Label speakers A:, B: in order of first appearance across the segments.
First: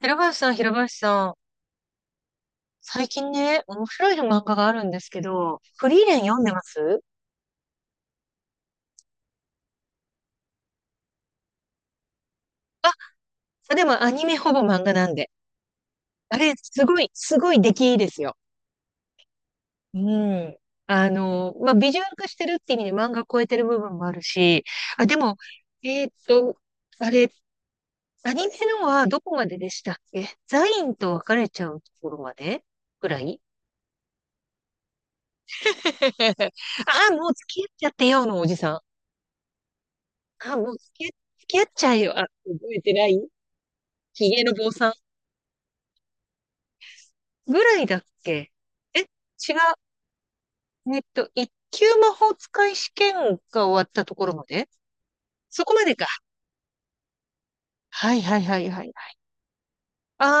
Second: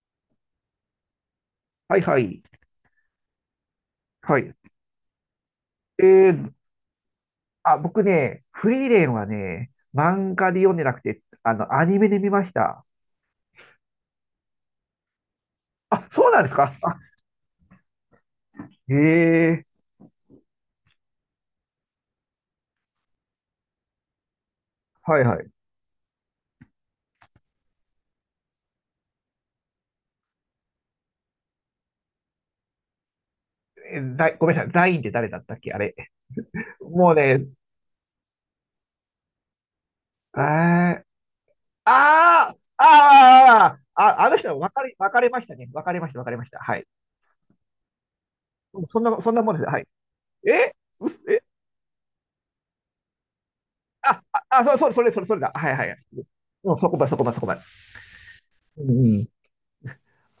A: 平林さん、平林さん、
B: はいはい。
A: 最近ね、面白い
B: は
A: 漫画
B: い。
A: があるんですけど、フリ
B: え
A: ーレン読んで
B: ー、
A: ます。
B: あ、僕ね、フリーレンはね、漫画で読んでなくて、アニメで見ました。
A: あ、でもアニメほぼ漫画なんで。
B: あ、そう
A: あ
B: なんで
A: れ、
B: すか
A: す
B: あ。
A: ごい、すごい出来いいですよ。
B: へえ。
A: うん。まあ、ビジュアル化してるって意味で漫画超えてる部分もあるし、あ、で
B: はい
A: も、
B: はい。
A: えーっと、あれ、アニメのはどこまででしたっけ。ザインと別れちゃうところまでぐらい。
B: ザイごめんなさい、ザインって誰だったっけあれ。も
A: あ、
B: う
A: もう付
B: ね。
A: き合っちゃってよのおじさん。
B: え
A: あ、もう付
B: ー。
A: き合っ付き合っちゃえよ。あ、
B: あー、
A: 覚えてない。
B: あー、あ、
A: ヒ
B: あの
A: ゲ
B: 人
A: の
B: は
A: 坊さん
B: 分かれましたね。分かれました、分かれました。はい。
A: ぐらいだっけ。
B: うん、
A: え、違う。
B: そんなもんです。はい。え、
A: えっ
B: うす、
A: と、
B: え、
A: 一級魔法使い試験が終わったと
B: あ、
A: ころ
B: あ、
A: ま
B: あ、
A: で。
B: そう、そう、それだ。
A: そ
B: は
A: こ
B: い
A: ま
B: は
A: で
B: い。
A: か。
B: うん、そこまで。
A: はいはいはいは
B: うん、
A: いはい。
B: うん。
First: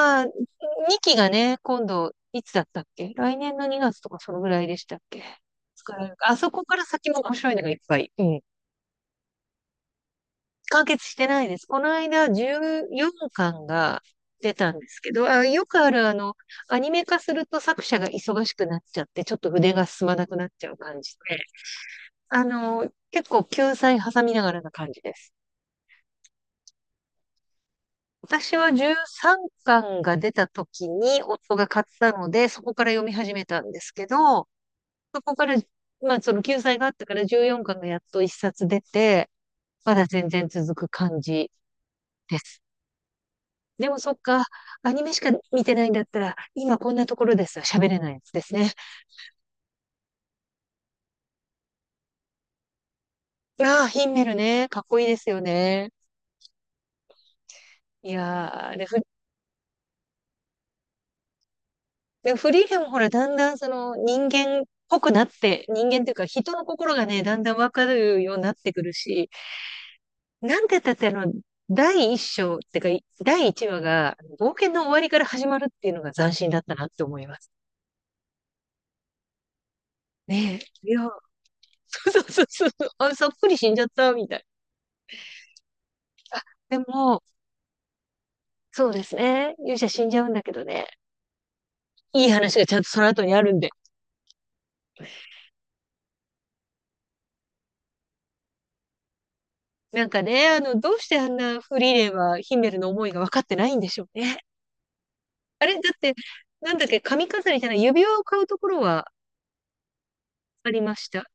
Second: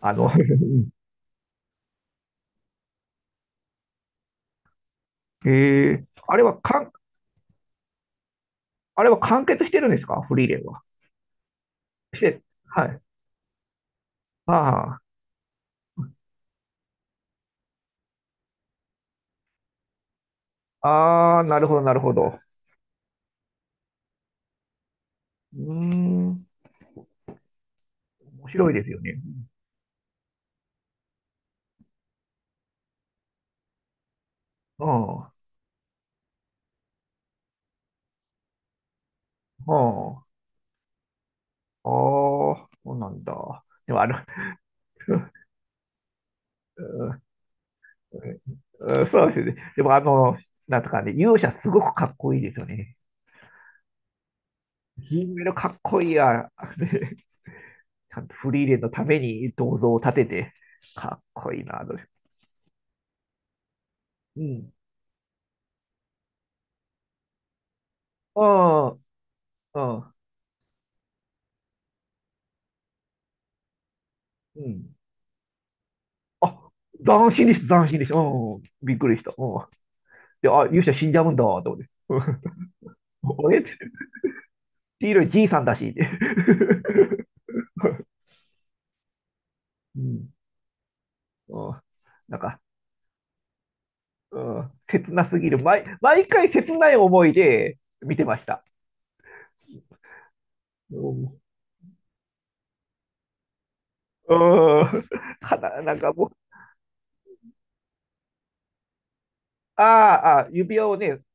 B: あの、う
A: あ、
B: ん。
A: 2期がね、今度、いつだったっけ、来年の2月とかそのぐらいでしたっけ、作ら
B: えー、
A: れるか。あ
B: あれ
A: そ
B: は
A: こから
B: 韓
A: 先も面白いのがいっぱい。うん。
B: あれは完結してるんですか、フリーレンは。
A: 完結してないです。この
B: し
A: 間、
B: て、はい。
A: 14巻が出たんで
B: あ
A: すけど、あ、よくあるアニメ化すると作者が忙しくなっちゃって、ちょっと筆が進まなくなっちゃう
B: あ、
A: 感じで。
B: ああ、なるほど、なるほど。
A: 結構救済挟みながらな感じです。
B: うーん、面
A: 私
B: 白
A: は
B: いですよね。
A: 13巻が出た時に夫が買ったので、そこから読み始めたんですけど、
B: うん、う
A: そ
B: ん。あ
A: こから、まあその救済があったから14巻がやっと1冊出て、まだ全然続く感じ
B: あ、
A: です。
B: そうなんだ。
A: で
B: で
A: も
B: も、あ
A: そっ
B: の、
A: か、アニメしか 見てないんだったら、今
B: う
A: こんな
B: ん。
A: ところです。喋れないやつですね。
B: うん、そうですね。でも、あの、なんとかね、勇者すごくかっこいいですよね。
A: ああ、ヒンメルね。かっこいいです
B: 銀
A: よ
B: メダルかっ
A: ね。
B: こいいや。
A: い
B: ちゃんと
A: やー、
B: フリー
A: あ
B: レン
A: れ、
B: の
A: ふ
B: ために銅像を建てて、かっこいいな、と。
A: でもフリーレンもほら、だんだんその人
B: う
A: 間っ
B: ん。
A: ぽくなって、人間っていうか人の心がね、だんだんわかるようになってくる
B: あ
A: し、
B: あ、うん。
A: なんて言ったって第一章ってか、第一話が冒
B: う
A: 険の終
B: ん。
A: わりから始まるっていうのが斬新だっ
B: あ、
A: たなって思い
B: 斬
A: ま
B: 新
A: す。
B: でした、斬新でした。うん、びっくりした。うん。で、
A: ね
B: あ、
A: え。
B: 勇
A: い
B: 者
A: や、
B: 死んじゃうんだ、と思って。う
A: そう
B: ん。
A: そうそうそう、あ、そっく
B: あ
A: り
B: れって、
A: 死んじゃった、みたい
B: 黄色じいさんだし、って。
A: な。でも、そうですね。勇者
B: う
A: 死んじゃうん
B: ん、
A: だけどね。
B: うん。
A: いい
B: なん
A: 話
B: か、
A: がちゃんとその後にあるんで。
B: うん、切なすぎる。毎回切ない思いで見てました。
A: なんかね、どう
B: う
A: してあん
B: ん。
A: なフリーレンはヒメルの思いが分かってないんでしょう
B: う
A: ね。
B: ん。か
A: あれ、だ
B: な、な
A: っ
B: んか
A: て、
B: もう、
A: なんだっけ、髪飾りじゃない、指輪を買うところは
B: ああ、
A: あ
B: 指
A: り
B: 輪
A: ま
B: を
A: し
B: ね、
A: た。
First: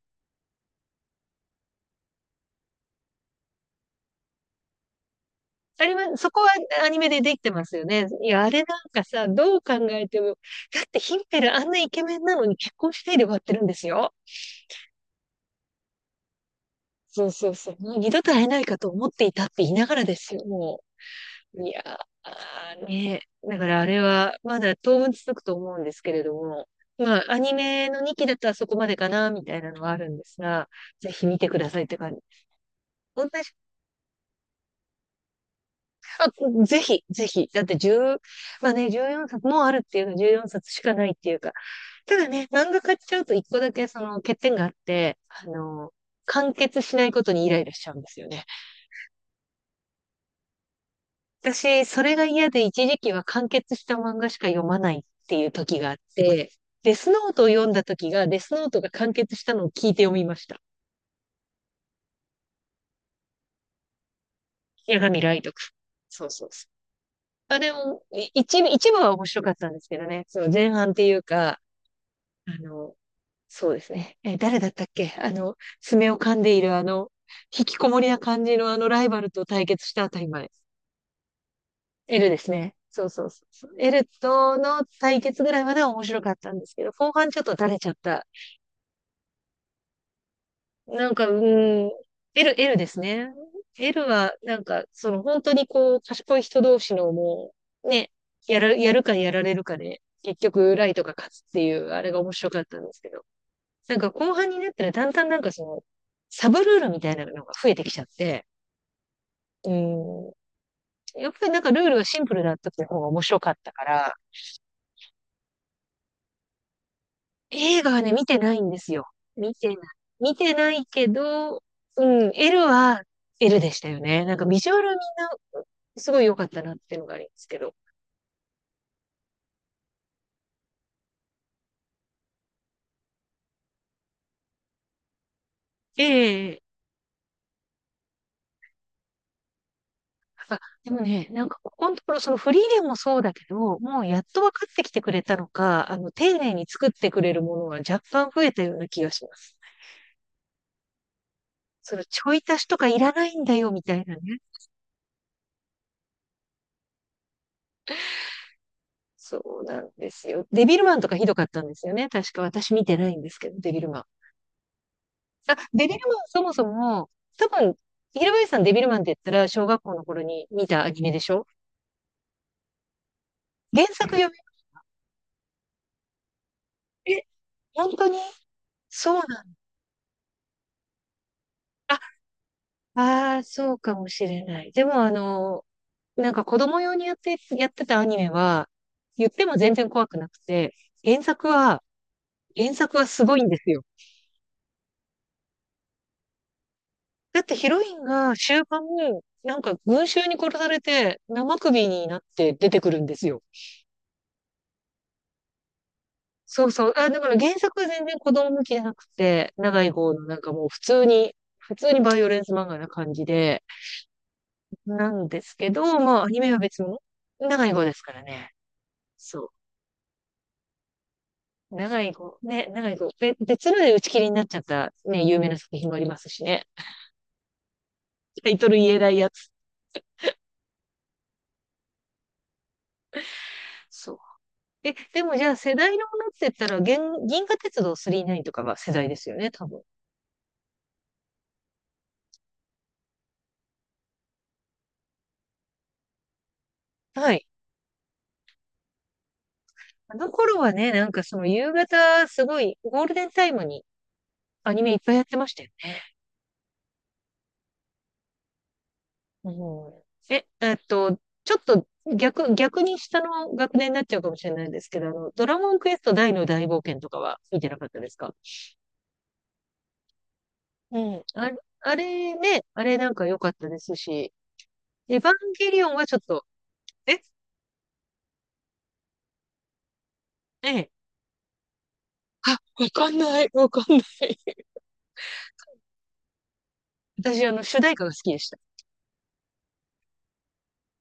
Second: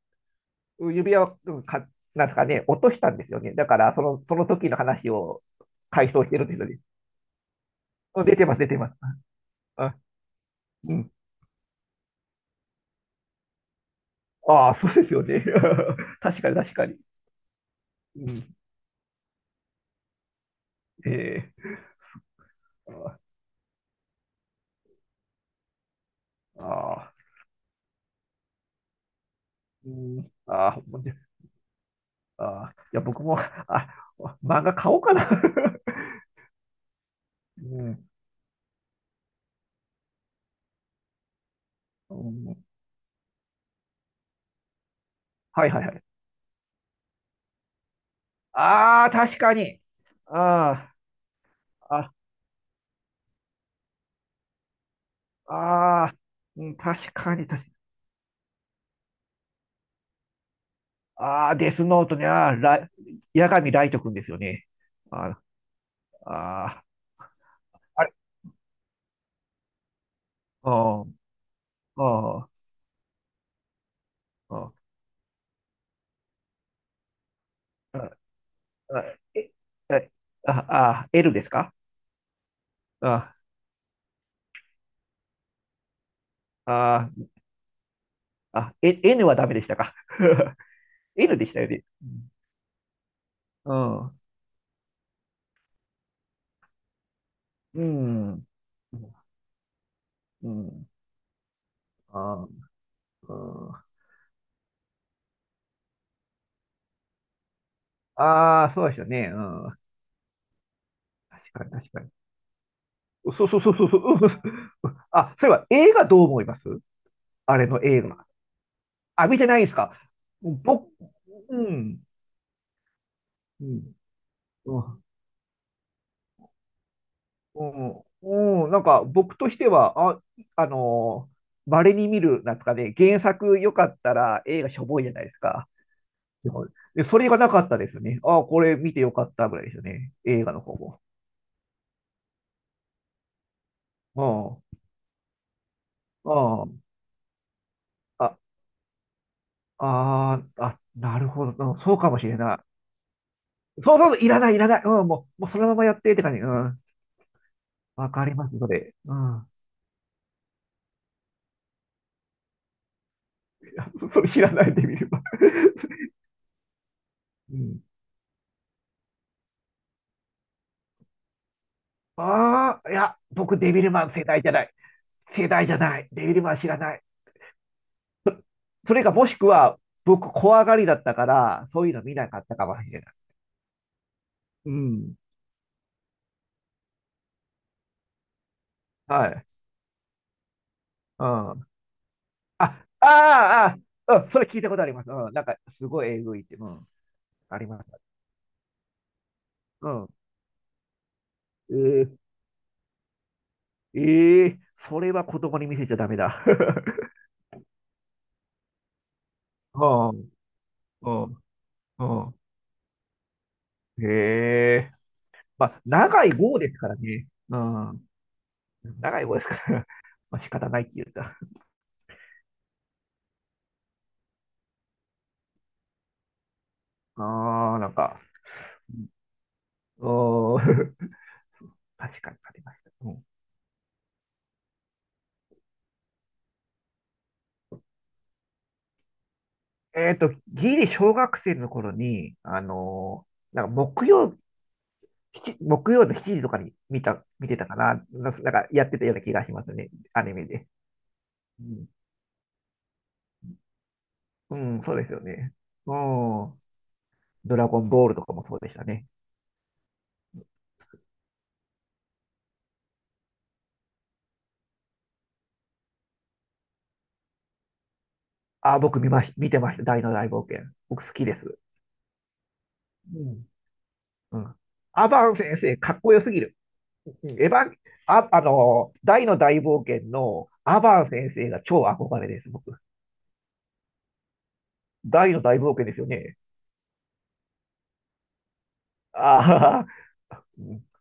B: 指輪を、うんか、なんですかね、落としたんですよね。だから、その時の話を
A: あり
B: 回
A: ま、
B: 想し
A: そ
B: て
A: こ
B: るん
A: は
B: ですよね。
A: アニメでできてますよね。
B: うん、
A: い
B: 出
A: や、
B: て
A: あ
B: ます、
A: れ
B: 出
A: な
B: て
A: ん
B: ます。
A: かさ、どう考
B: あ、
A: えても、だっ
B: う
A: て
B: ん。
A: ヒンペルあんなイケメンなのに結婚してで終わってるんですよ。
B: ああ、そうですよね。確かに、確かに。
A: そうそうそう。もう二度
B: う
A: と会え
B: ん。
A: ないかと思っていたって言いながらですよ、も
B: え
A: う。ー、
B: ー
A: ねだからあれは、まだ当分続くと思うんですけれども、
B: ああ、
A: まあ、アニメの2期だったらそこまでかな、みたいなの
B: う
A: はあるんで
B: ん。
A: すが、
B: ああ、もう
A: ぜ
B: じゃ
A: ひ見てくださいって感じ。
B: あ、いや、僕
A: 同じ。
B: も、あ、漫画買おうかな。
A: あ、ぜひ、ぜひ。だって
B: う
A: 1、
B: ん。
A: まあね、14冊もうよんさつもあるっていうか、14冊しかないっていうか。
B: う
A: ただね、
B: ん。
A: 漫画買っちゃうと一個だけその欠点があって、
B: はいはいはい。
A: 完結しないことにイライラしちゃうんですよね。
B: ああ、確かに。あ
A: 私、そ
B: あ、
A: れが嫌で一時期は完結した漫画しか読まないっていう
B: あ、
A: 時があっ
B: ああ、
A: て、
B: うん、
A: デス
B: 確
A: ノー
B: か
A: ト
B: に、
A: を
B: 確
A: 読
B: か
A: ん
B: に。
A: だ時が、デスノートが完結したのを聞いて読みました。
B: ああ、デスノートに、ああ、八神ライト君ですよね。
A: 八神ラ
B: あ
A: イト君。そ
B: あ、
A: うそうそ
B: あ
A: う。
B: あ、
A: あ、でも、
B: あれ、
A: 一部、一部は面白かったんですけどね。その
B: う
A: 前半っ
B: ん、う
A: てい
B: ん、
A: うか、
B: うん、
A: あの、そうですね。誰だったっけ、爪を噛んでいるあの、引きこもり
B: あ
A: な感じのあのラ
B: あ、
A: イバルと
B: え、
A: 対決したあ
B: え、
A: たりまで。
B: ああ、L ですか？
A: エルですね。そうそう
B: あ
A: そうそう。エルとの対決ぐらいまでは面白かったんですけど、
B: あ、
A: 後半ちょっと垂れちゃった。
B: あ、あ、え、 N はダメでしたか？
A: なんか、う
B: N でしたよね。
A: ーん、エルですね。
B: う
A: エル
B: ん。
A: は、なんか、その本当にこう、賢い人同士のも
B: う
A: う、ね、
B: ん。うん、
A: やるかやられるかで、結
B: う
A: 局、ラ
B: ん。
A: イトが勝つっていう、あれが面
B: あ
A: 白かったんですけど。
B: ー、うん。
A: なんか後半になったらだんだんなんかその、サブルールみたいなのが増えてきちゃって、
B: あー、そうですよね。う
A: う
B: ん。
A: ん、やっぱり
B: 確
A: なん
B: か
A: か
B: に、
A: ルー
B: 確
A: ル
B: か
A: が
B: に。
A: シンプルだった方が面白
B: そう
A: かっ
B: そうそ
A: た
B: う
A: か
B: そうそう。
A: ら、
B: うん、あ、そういえば、映画どう思います？あれ
A: 映
B: の
A: 画は
B: 映
A: ね、見
B: 画。
A: てないんですよ。
B: あ、見て
A: 見
B: ないで
A: てな
B: す
A: い。
B: か？
A: 見てない
B: 僕、
A: け
B: う
A: ど、
B: ん、
A: うん、L は L
B: う
A: でした
B: ん、
A: よね。なんかビジュ
B: う
A: アルみんな
B: ん、
A: すごい良かったなっていうのがあるんですけ
B: う
A: ど。
B: ん、うん、なんか僕としては、あ、あの稀に見る、なんですかね、原作よかったら映画しょぼいじゃないですか。
A: ええ、
B: で、それがなかったですね。ああ、これ見てよかったぐらいですよね。映画
A: あ、
B: の方
A: でも
B: も。
A: ね、なんかここのところ、そのフリーレンもそうだけど、もうやっと分かってきてくれたのか、
B: う
A: 丁寧に
B: ん。あ
A: 作ってくれるものは若
B: あ
A: 干
B: あ、
A: 増えたような気がします。
B: ああ、なるほど。うん、そ
A: そ
B: う
A: の
B: かも
A: ち
B: し
A: ょ
B: れ
A: い足
B: な
A: しとかいらないんだよ、み
B: い。
A: た
B: そう
A: い
B: そう
A: なね。
B: そう、いらない、いらない。うん、もう、もうそのままやってって感じ。うん。わかります、それ。う
A: そ
B: ん。
A: うなんですよ。デビルマンとかひどかったんですよね。確か私見てないんですけど、デビルマン。
B: それ知らないで見れば。
A: あ、デビルマンそもそも、多
B: う
A: 分、
B: ん。
A: 平林さんデビルマンって言ったら小学校の頃に見たアニメでしょ。
B: ああ、いや、僕、デビ
A: 原
B: ル
A: 作
B: マン世
A: 読
B: 代じゃない。世代じゃない。デビルマン知らない。
A: み、え、本当に？
B: それか、
A: そう
B: もし
A: な
B: く
A: ん、
B: は、僕、怖がりだったから、そうい
A: あ、
B: うの見なかったかもしれない。
A: ああー、そうかもしれな
B: う
A: い。でもあ
B: ん。
A: の、なんか子供用にやって、やってたアニメは、
B: は
A: 言って
B: い。
A: も全然怖くなくて、原
B: う
A: 作
B: ん。
A: は、
B: あ、
A: 原
B: あ
A: 作はすごいんで
B: あ、あ
A: すよ。
B: あ、うん、それ聞いたことあります。うん、なんか、すごいえぐいって。うん、
A: だって
B: あり
A: ヒロ
B: ます。
A: インが終盤、なんか
B: う
A: 群
B: ん。
A: 衆に殺されて生
B: え
A: 首に
B: ー。
A: なって出てくるんですよ。
B: えー、それは子供に見せちゃダメだ。
A: そうそう。あ、だから原作は全然子供向きじゃなくて、長
B: う
A: い方の
B: ん、
A: なんかもう
B: うん、
A: 普通にバイオ
B: う
A: レンス漫画な感じで、
B: ん。へえ。
A: なんです
B: ま
A: け
B: あ、
A: ど、まあ
B: 長
A: ア
B: い
A: ニメは
B: 棒です
A: 別
B: から
A: 物。
B: ね。う
A: 長い方です
B: ん。
A: からね。
B: 長い棒です
A: そ
B: から。まあ、仕方ないって言った。
A: う。長い方、ね、長い方。べ別ので打ち切りになっちゃったね、有名な作品もありますしね。
B: ああ、なんか、
A: タイトル言えないやつ。
B: おー。 確かにありました。うん。
A: そう。え、でもじゃあ世代のものって言ったら、銀河鉄道999とかが世代ですよね、多分。
B: えっと、ギリ小学生の頃に、あのーなんか木曜の7時とかに見た、
A: はい。
B: 見てたかな。なんかやってたような気がしますね。
A: あ
B: ア
A: の
B: ニメ
A: 頃
B: で。
A: はね、なんかその
B: う
A: 夕
B: ん、
A: 方、すごいゴールデンタイムに
B: う
A: ア
B: ん、
A: ニメ
B: そ
A: い
B: う
A: っ
B: です
A: ぱい
B: よ
A: やってま
B: ね。
A: したよ
B: う
A: ね。
B: ん。ドラゴンボールとかもそうでしたね。
A: うん、え、えっと、ちょっと逆、逆に下の学年になっちゃうかもしれないですけど、ドラゴンクエスト大の大冒険とかは見てなかったですか？
B: あ、僕見まし、見てました。大の大冒険。
A: う
B: 僕好
A: ん。
B: きで
A: あれ、
B: す。
A: あれね、あれなん
B: う
A: か良か
B: ん。
A: ったですし、
B: うん。ア
A: エヴ
B: バ
A: ァ
B: ン
A: ン
B: 先
A: ゲ
B: 生、
A: リオン
B: かっ
A: は
B: こ
A: ちょっ
B: よすぎ
A: と、
B: る。
A: え、
B: うん、エヴァン、大の大冒険の
A: え
B: ア
A: え、
B: バン先生が超憧れです、
A: あ、
B: 僕。
A: わかんない、わかんない。
B: 大の大冒険ですよね。
A: 私、主題歌が好きでした。
B: あ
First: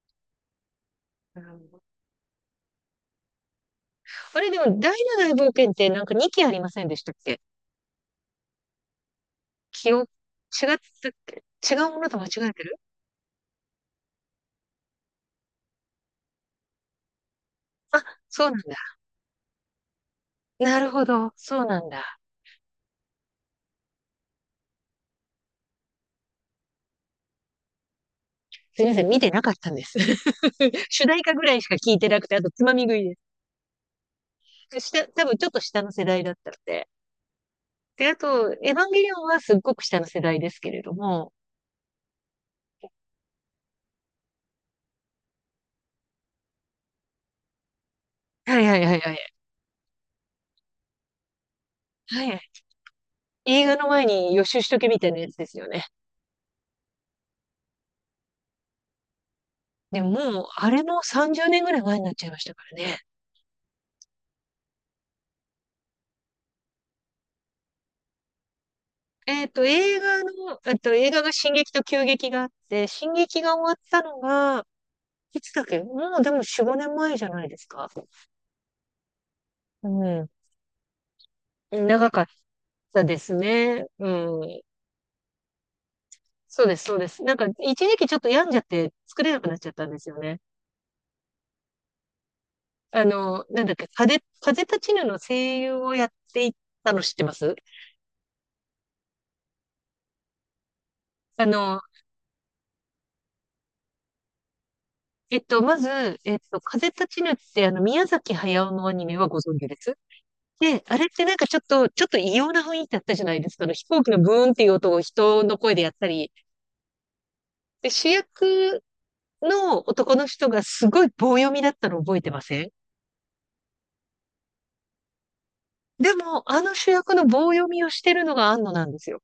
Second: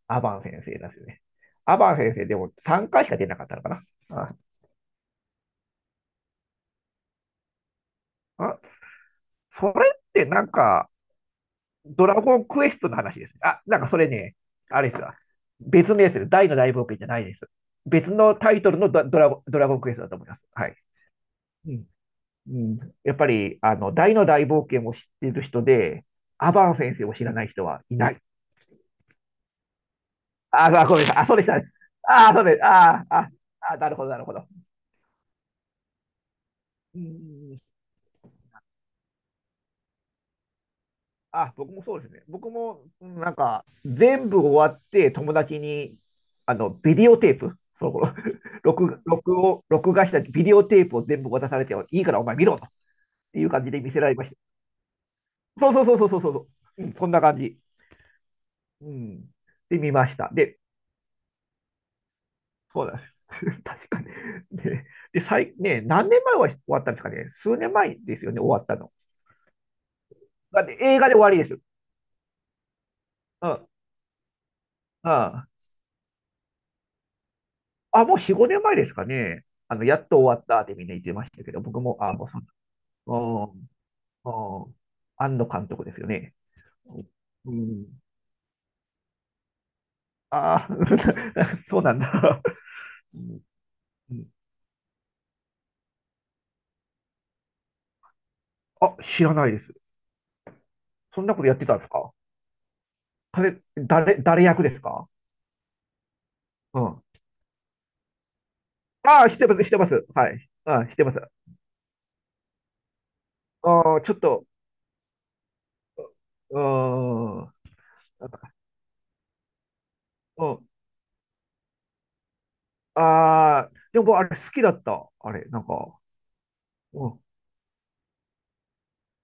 B: あ、アバン先生ですね。
A: うん、
B: アバン先生でも3回しか出なかったのかな。あ、
A: あれ、でも、第七大冒険ってなんか2期ありませんでしたっけ。
B: あ、それ
A: 記
B: っ
A: 憶、
B: てなん
A: 違っ
B: か、
A: たっけ。違うも
B: ド
A: のと
B: ラ
A: 間違
B: ゴン
A: えて
B: クエ
A: る？
B: ストの話ですね。あ、なんかそれね、あれですわ。別名ですよ。大の大冒険じゃないです。
A: あ、
B: 別の
A: そう
B: タ
A: なん
B: イトルの
A: だ。
B: ドラゴンクエストだと思います。はい。
A: なるほど。そう
B: う
A: な
B: ん。
A: んだ。
B: うん、やっぱり、あの、大の大冒険を知っている人で、アバン先生を知らない人はいない。
A: すみません、見てなかったんです。
B: あ、あ、ごめ
A: 主
B: んな
A: 題
B: さい。あ、
A: 歌
B: そう
A: ぐ
B: でし
A: ら
B: た
A: い
B: ね。
A: しか聞いてなく
B: あ、
A: て、あ
B: そう
A: と
B: で
A: つ
B: す。
A: まみ食い
B: あ、
A: で
B: あ、あ、なるほど、なるほど。
A: す。下、多分ちょっと下の世代だったので。
B: うん、
A: で、あと、エヴァンゲリオンはすっごく下の世代ですけれども。
B: あ、僕もそうですね。僕も、うん、なんか、全部終わって、友達に、あの、ビデオテープ、その頃、
A: は いはいはいはい。
B: 録画したビデオテープを全部渡されて、いいからお
A: は
B: 前
A: い。
B: 見ろと、っていう感
A: 映
B: じ
A: 画
B: で
A: の
B: 見せ
A: 前
B: られまし
A: に
B: た。
A: 予習しとけみたいなやつですよ
B: そうそ
A: ね。
B: うそうそうそうそう、うん、そんな感じ。うん。で、見
A: で
B: ま
A: も
B: した。
A: もう、
B: で、
A: あれも30年ぐらい前になっちゃいましたから
B: そうなん
A: ね。
B: ですよ。確かに。で、で、最、ね、何年前は終わったんですかね。数年前ですよね、終わったの。だって映画
A: 映
B: で
A: 画
B: 終わ
A: が
B: りで
A: 進
B: す。
A: 撃と急激があって、進撃
B: う
A: が終
B: ん、
A: わったのが、
B: う
A: い
B: ん。
A: つだっけ。もうでも4、5年前じゃないですか。
B: あ、もう4、5年前ですかね。あの、
A: う
B: やっと
A: ん。
B: 終わったってみんな言ってましたけど、僕も、
A: 長
B: あ、
A: か
B: も
A: っ
B: うそ
A: たです
B: の、
A: ね。う
B: うん、
A: ん。
B: うん、庵野監督ですよね。
A: そうです、そうです。なんか、
B: う
A: 一
B: ん。
A: 時期ちょっと病んじゃって作れなくなっちゃったんですよね。
B: ああー、そうなんだ。
A: あ
B: うん、
A: の、なんだっけ、
B: うん、
A: 風立ちぬの声優をやっていたの知ってます？
B: あ、知らないです。そんなこ
A: あ
B: とやってたん
A: の、
B: ですか？彼、誰、誰役ですか？
A: えっと、まず、えっと、
B: う
A: 風
B: ん。
A: 立ちぬって、あの、宮崎駿のアニメ
B: あ
A: は
B: あ、知っ
A: ご
B: てま
A: 存
B: す、
A: 知
B: 知っ
A: で
B: てま
A: す？
B: す。はい。あ
A: で、
B: あ、知っ
A: あ
B: て
A: れっ
B: ます。
A: てなんかちょっと異様な雰囲気だったじゃないですか。あの飛
B: ああ、
A: 行機
B: ちょ
A: の
B: っ
A: ブ
B: と、
A: ーンっていう音を人の声でやったり。
B: うーん。
A: で、主
B: なんか、
A: 役の男の
B: う
A: 人が
B: ん。
A: すごい棒読みだったの覚えてません？
B: ああ、でもあれ好きだった。あれ、なんか。
A: でも、あの主
B: う
A: 役
B: ん。
A: の棒読みをしてるのが庵野なんですよ。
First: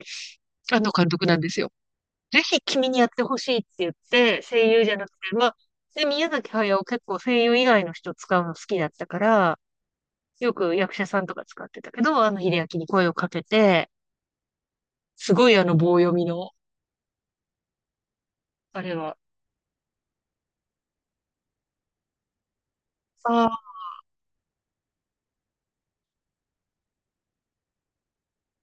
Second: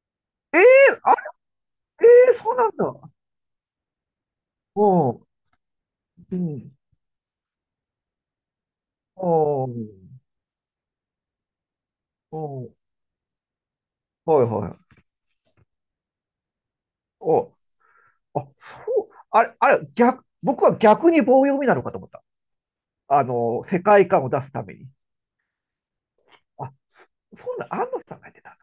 B: ええ、
A: 庵野監
B: あ
A: 督なんですよ。
B: れ、ええ、
A: ぜ
B: そう
A: ひ
B: なん
A: 君
B: だ。
A: にやってほしいって言って、声
B: う
A: 優じゃなく
B: ん。
A: て、まあ、で、宮
B: う
A: 崎
B: ん。
A: 駿結構声優以外の人使うの好きだったか
B: あ
A: ら、
B: ー、
A: よく役者さんとか使ってたけど、庵野秀
B: う、
A: 明に声をかけて、
B: はいはい。
A: すごいあの棒読みの、
B: お、あ、そ
A: あれ
B: う、
A: は。
B: あれ、あれ、逆、僕は逆に棒読みなのかと思った。あの、
A: あ
B: 世界観を出すために。あ、そんな、安野さんがやってた。